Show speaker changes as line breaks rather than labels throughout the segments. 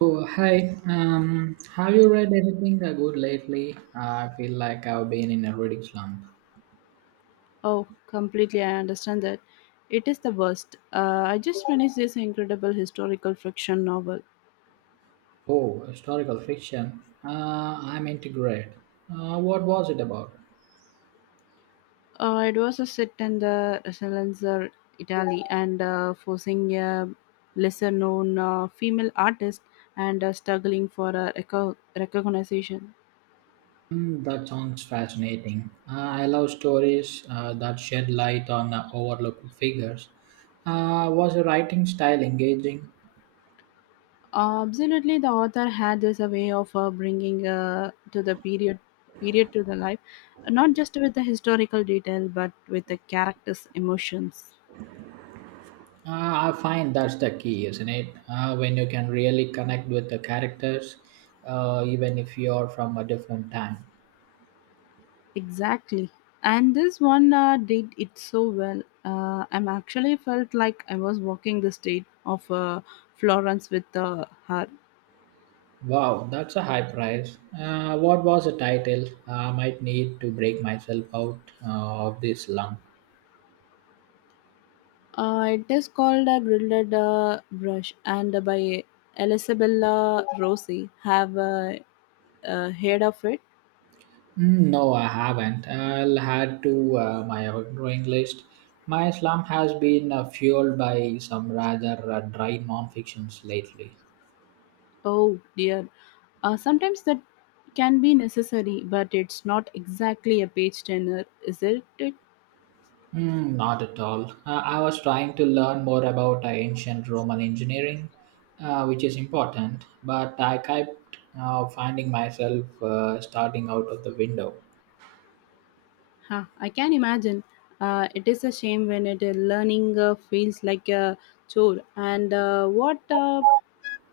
Oh, hi. Have you read anything good lately? I feel like I've been in a reading slump.
Oh, completely. I understand that. It is the worst. I just finished this incredible historical fiction novel.
Oh, historical fiction. I'm into great. What was it about?
It was a set in the Salenzer, Italy, and forcing a lesser known female artist and struggling for a recognition.
Hmm, that sounds fascinating. I love stories that shed light on overlooked figures. Was the writing style engaging?
Absolutely, the author had this a way of bringing to the period to the life, not just with the historical detail, but with the characters' emotions.
I find that's the key, isn't it? When you can really connect with the characters, even if you're from a different time.
Exactly. And this one did it so well. I'm actually felt like I was walking the street of Florence with her.
Wow, that's a high price. What was the title? I might need to break myself out of this slump.
It is called a grilled brush and by Elisabella Rossi. Have heard of it?
Mm, no, I haven't. I'll add to my outgoing list. My slump has been fueled by some rather dry non-fictions lately.
Oh dear. Sometimes that can be necessary, but it's not exactly a page turner, is it?
Mm, not at all. I was trying to learn more about ancient Roman engineering, which is important, but I kept finding myself starting out of the window.
Huh, I can imagine. It is a shame when it, learning feels like a chore. And what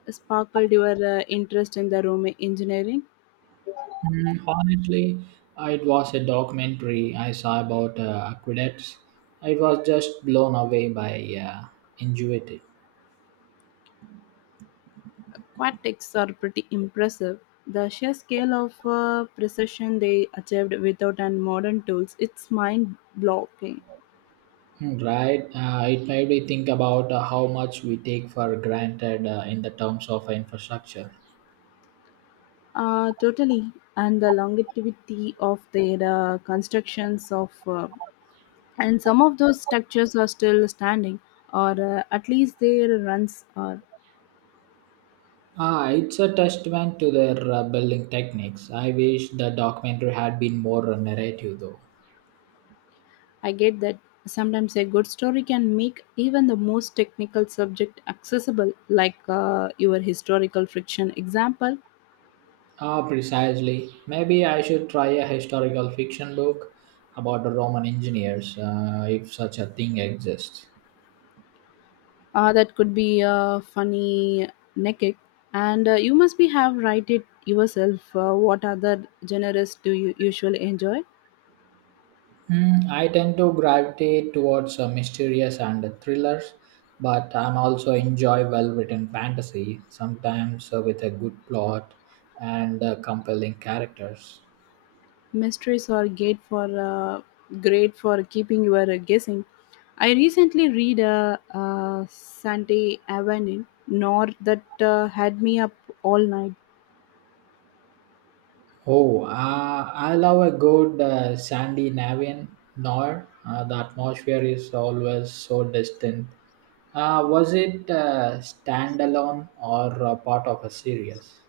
sparkled your interest in the room engineering?
Mm, honestly, it was a documentary I saw about aqueducts. I was just blown away by uh, ingenuity.
Aquatics are pretty impressive. The sheer scale of precision they achieved without and modern tools, it's mind blocking.
Mm, right? It made me think about how much we take for granted in the terms of infrastructure.
Totally. And the longevity of their constructions of and some of those structures are still standing or at least their runs are.
Ah, it's a testament to their building techniques. I wish the documentary had been more narrative, though.
I get that. Sometimes a good story can make even the most technical subject accessible, like your historical friction example.
Ah, precisely. Maybe I should try a historical fiction book about the Roman engineers, if such a thing exists.
That could be funny naked, and you must be have write it yourself. What other genres do you usually enjoy?
Hmm, I tend to gravitate towards mysterious and thrillers, but I'm also enjoy well-written fantasy, sometimes with a good plot and compelling characters.
Mysteries are great for uh, keeping your guessing. I recently read a, Sante Avenue nor that had me up all night.
Oh, I love a good Sandy Navian Noir. The atmosphere is always so distant. Was it standalone or part of a series?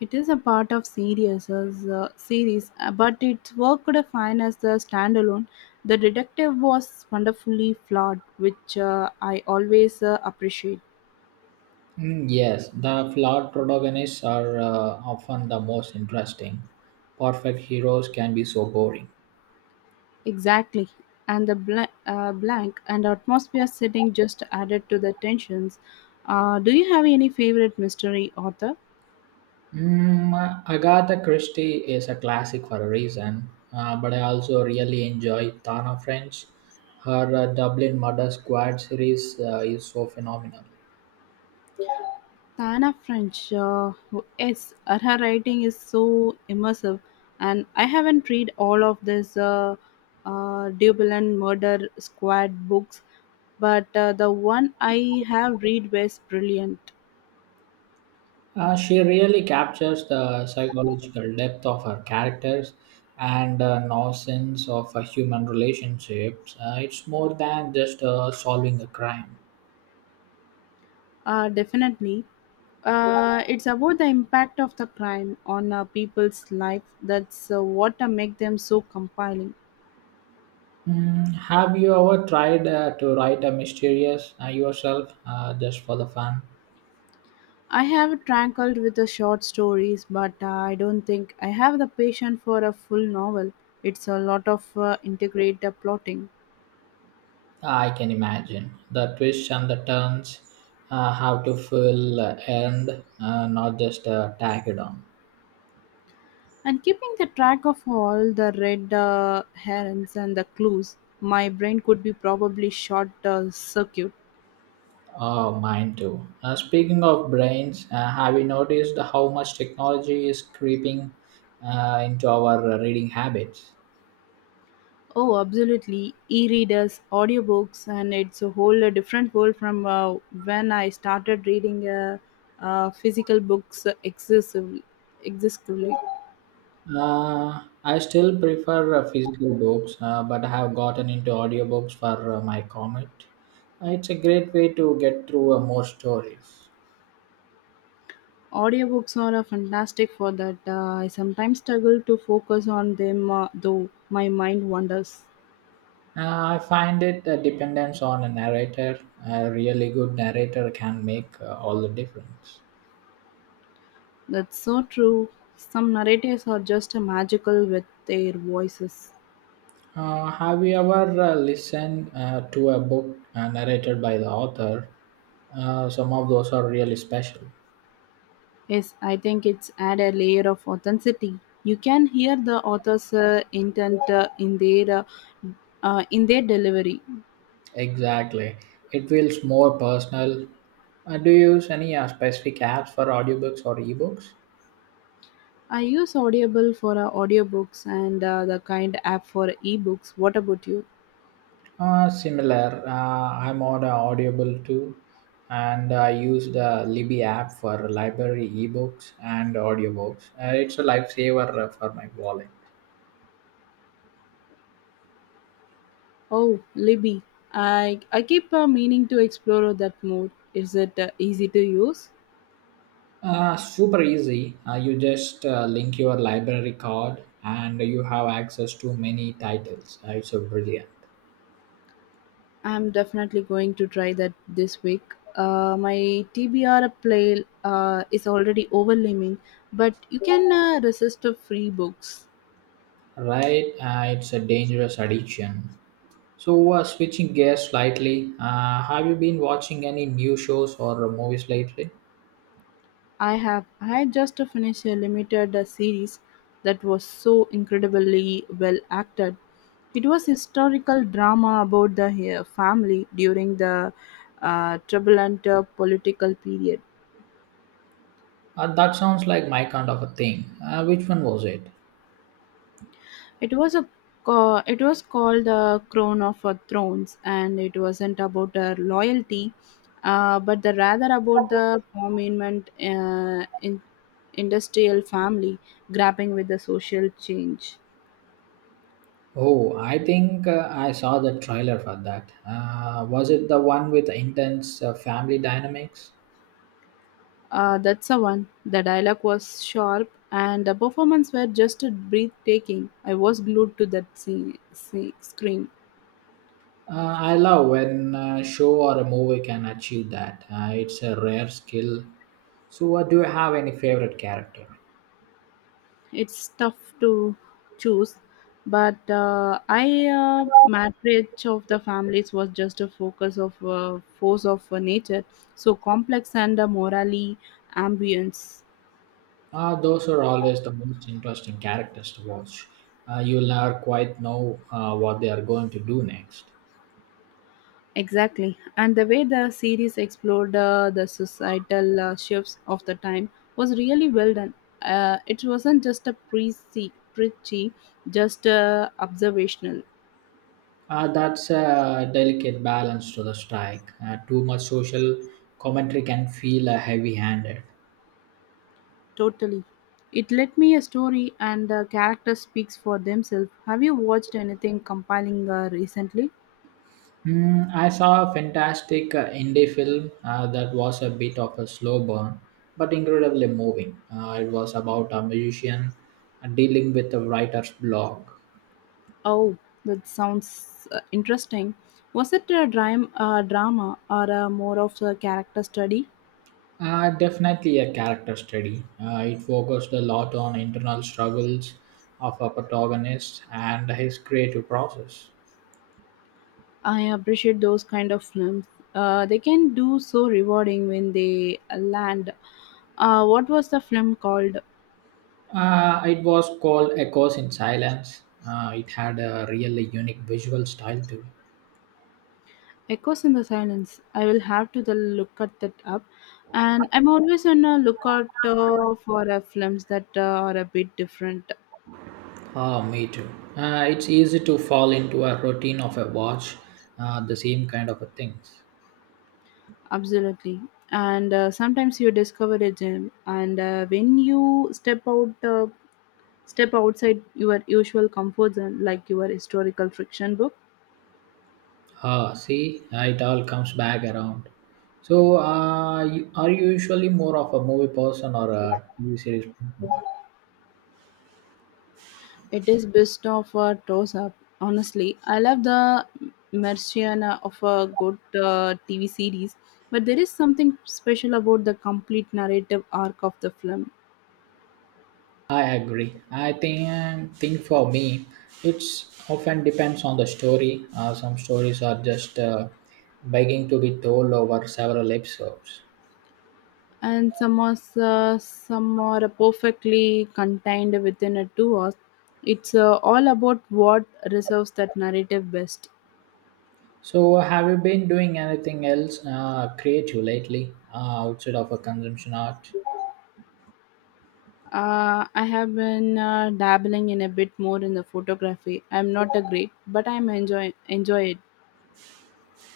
It is a part of series, but it worked fine as a standalone. The detective was wonderfully flawed, which I always appreciate.
Mm, yes, the flawed protagonists are often the most interesting. Perfect heroes can be so boring.
Exactly. And the blank and atmosphere setting just added to the tensions. Do you have any favorite mystery author?
Mm, Agatha Christie is a classic for a reason, but I also really enjoy Tana French. Her Dublin Murder Squad series is so phenomenal.
Tana French. Yes, her writing is so immersive. And I haven't read all of this Dublin Murder Squad books, but the one I have read was brilliant.
She really captures the psychological depth of her characters and nonsense of human relationships. It's more than just solving a crime.
Definitely. It's about the impact of the crime on people's life. That's what make them so compelling.
Mm, have you ever tried to write a mysterious yourself just for the fun?
I have trackled with the short stories, but I don't think I have the patience for a full novel. It's a lot of integrate plotting
I can imagine the twists and the turns have to fill earned, not just tack it on.
and keeping the track of all the red herrings and the clues. My brain could be probably short circuit.
Oh, mine too. Speaking of brains, have you noticed how much technology is creeping into our reading habits?
Oh, absolutely. E-readers, audiobooks, and it's a whole different world from uh, when I started reading physical books excessively.
I still prefer physical books, but I have gotten into audiobooks for my commute. It's a great way to get through more stories.
Audiobooks are fantastic for that. I sometimes struggle to focus on them, though my mind wanders.
I find it dependence on a narrator. A really good narrator can make all the difference.
That's so true. Some narrators are just magical with their voices.
Have you ever listened to a book narrated by the author? Some of those are really special.
Yes, I think it's add a layer of authenticity. You can hear the author's intent in their delivery.
Exactly. It feels more personal. Do you use any specific apps for audiobooks or ebooks?
I use Audible for audiobooks and the kind app for ebooks. What about you?
Similar, I'm on Audible too, and I use the Libby app for library ebooks and audiobooks. It's a lifesaver for my wallet.
Oh, Libby, I keep meaning to explore that more. Is it easy to use?
Super easy. You just link your library card, and you have access to many titles. It's a brilliant,
I'm definitely going to try that this week. My TBR play is already overwhelming, but you can resist to free books.
right? It's a dangerous addiction. So, switching gears slightly, have you been watching any new shows or movies lately?
I just finished a limited series that was so incredibly well acted. It was historical drama about the family during the turbulent political period.
That sounds like my kind of a thing. Which one was it?
It was a it was called the Crown of Thrones, and it wasn't about loyalty, but the rather about the prominent industrial family grappling with the social change.
Oh, I think I saw the trailer for that. Was it the one with intense family dynamics?
That's the one. The dialogue was sharp and the performance were just breathtaking. I was glued to screen.
I love when a show or a movie can achieve that. It's a rare skill. So, do you have any favorite character?
It's tough to choose, but I marriage of the families was just a focus of force of nature, so complex and morally ambience.
Those are always the most interesting characters to watch. You'll never quite know what they are going to do next.
Exactly. And the way the series explored the societal shifts of the time was really well done. It wasn't just a preachy, just observational.
That's a delicate balance to the strike. Too much social commentary can feel heavy-handed.
Totally. It let me a story and the character speaks for themselves. Have you watched anything compiling recently?
Hmm, I saw a fantastic indie film that was a bit of a slow burn, but incredibly moving. It was about a musician dealing with a writer's block.
Oh, that sounds interesting. Was it a drama or more of a character study?
Definitely a character study. It focused a lot on internal struggles of a protagonist and his creative process.
I appreciate those kind of films. They can do so rewarding when they land. What was the film called?
It was called Echoes in Silence. It had a really unique visual style too.
Echoes in the Silence. I will have to the look at that up. And I'm always on a lookout for films that are a bit different.
Ah, me too. It's easy to fall into a routine of a watch, the same kind of a things.
Absolutely. And sometimes you discover a gem. And when you step out, step outside your usual comfort zone, like your historical fiction book.
Ah, see, it all comes back around. So, are you usually more of a movie person or a TV series person?
It is best of a toss up, honestly. I love the Martian of a good TV series, but there is something special about the complete narrative arc of the film.
I agree. I think for me, it's often depends on the story. Some stories are just begging to be told over several episodes.
And some are perfectly contained within a 2 hours. It's all about what reserves that narrative best.
So, have you been doing anything else creative lately outside of a consumption art?
I have been dabbling in a bit more in the photography. I'm not a great, but I'm enjoy it.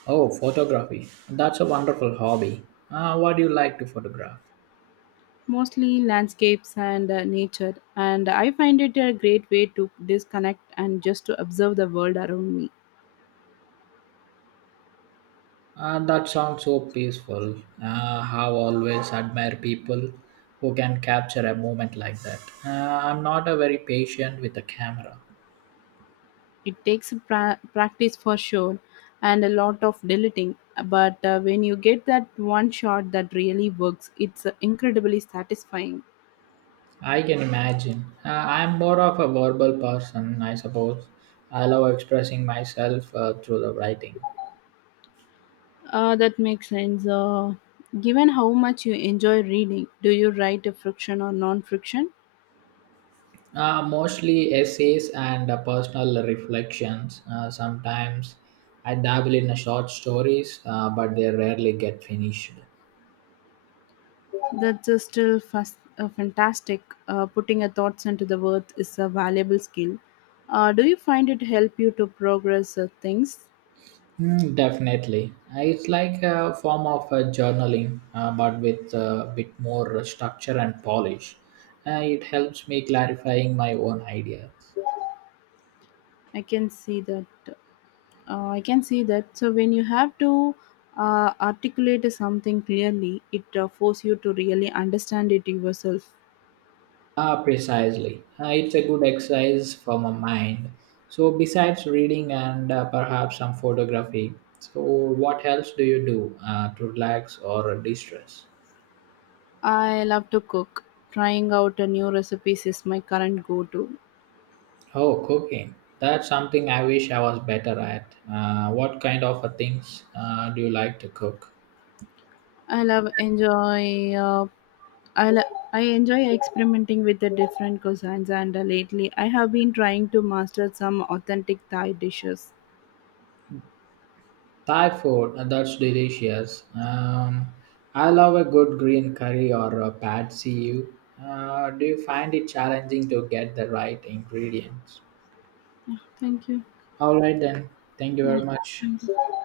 Oh, photography. That's a wonderful hobby. What do you like to photograph?
Mostly landscapes and nature, and I find it a great way to disconnect and just to observe the world around me.
That sounds so peaceful. I always admire people who can capture a moment like that. I'm not a very patient with the camera.
It takes practice for sure and a lot of deleting, but when you get that one shot that really works, it's incredibly satisfying.
I can imagine. I'm more of a verbal person, I suppose. I love expressing myself through the writing.
That makes sense. Given how much you enjoy reading, do you write a friction or non friction?
Mostly essays and personal reflections. Sometimes I dabble in short stories, but they rarely get finished.
That's still fantastic. Putting your thoughts into the words is a valuable skill. Do you find it help you to progress things?
Mm, definitely. It's like a form of journaling, but with a bit more structure and polish. It helps me clarifying my own ideas.
I can see that. So when you have to articulate something clearly, it force you to really understand it yourself.
Ah, precisely. It's a good exercise for my mind. So, besides reading and perhaps some photography, so what else do you do to relax or distress?
I love to cook. Trying out a new recipes is my current go-to.
Oh, cooking. That's something I wish I was better at. What kind of things do you like to cook?
I love enjoy I li- I enjoy experimenting with the different cuisines, and lately I have been trying to master some authentic Thai dishes.
Thai food, that's delicious. I love a good green curry or a pad see ew. Do you find it challenging to get the right ingredients?
Yeah, thank you.
All right, then. Thank you
Yeah,
very much.
thank you.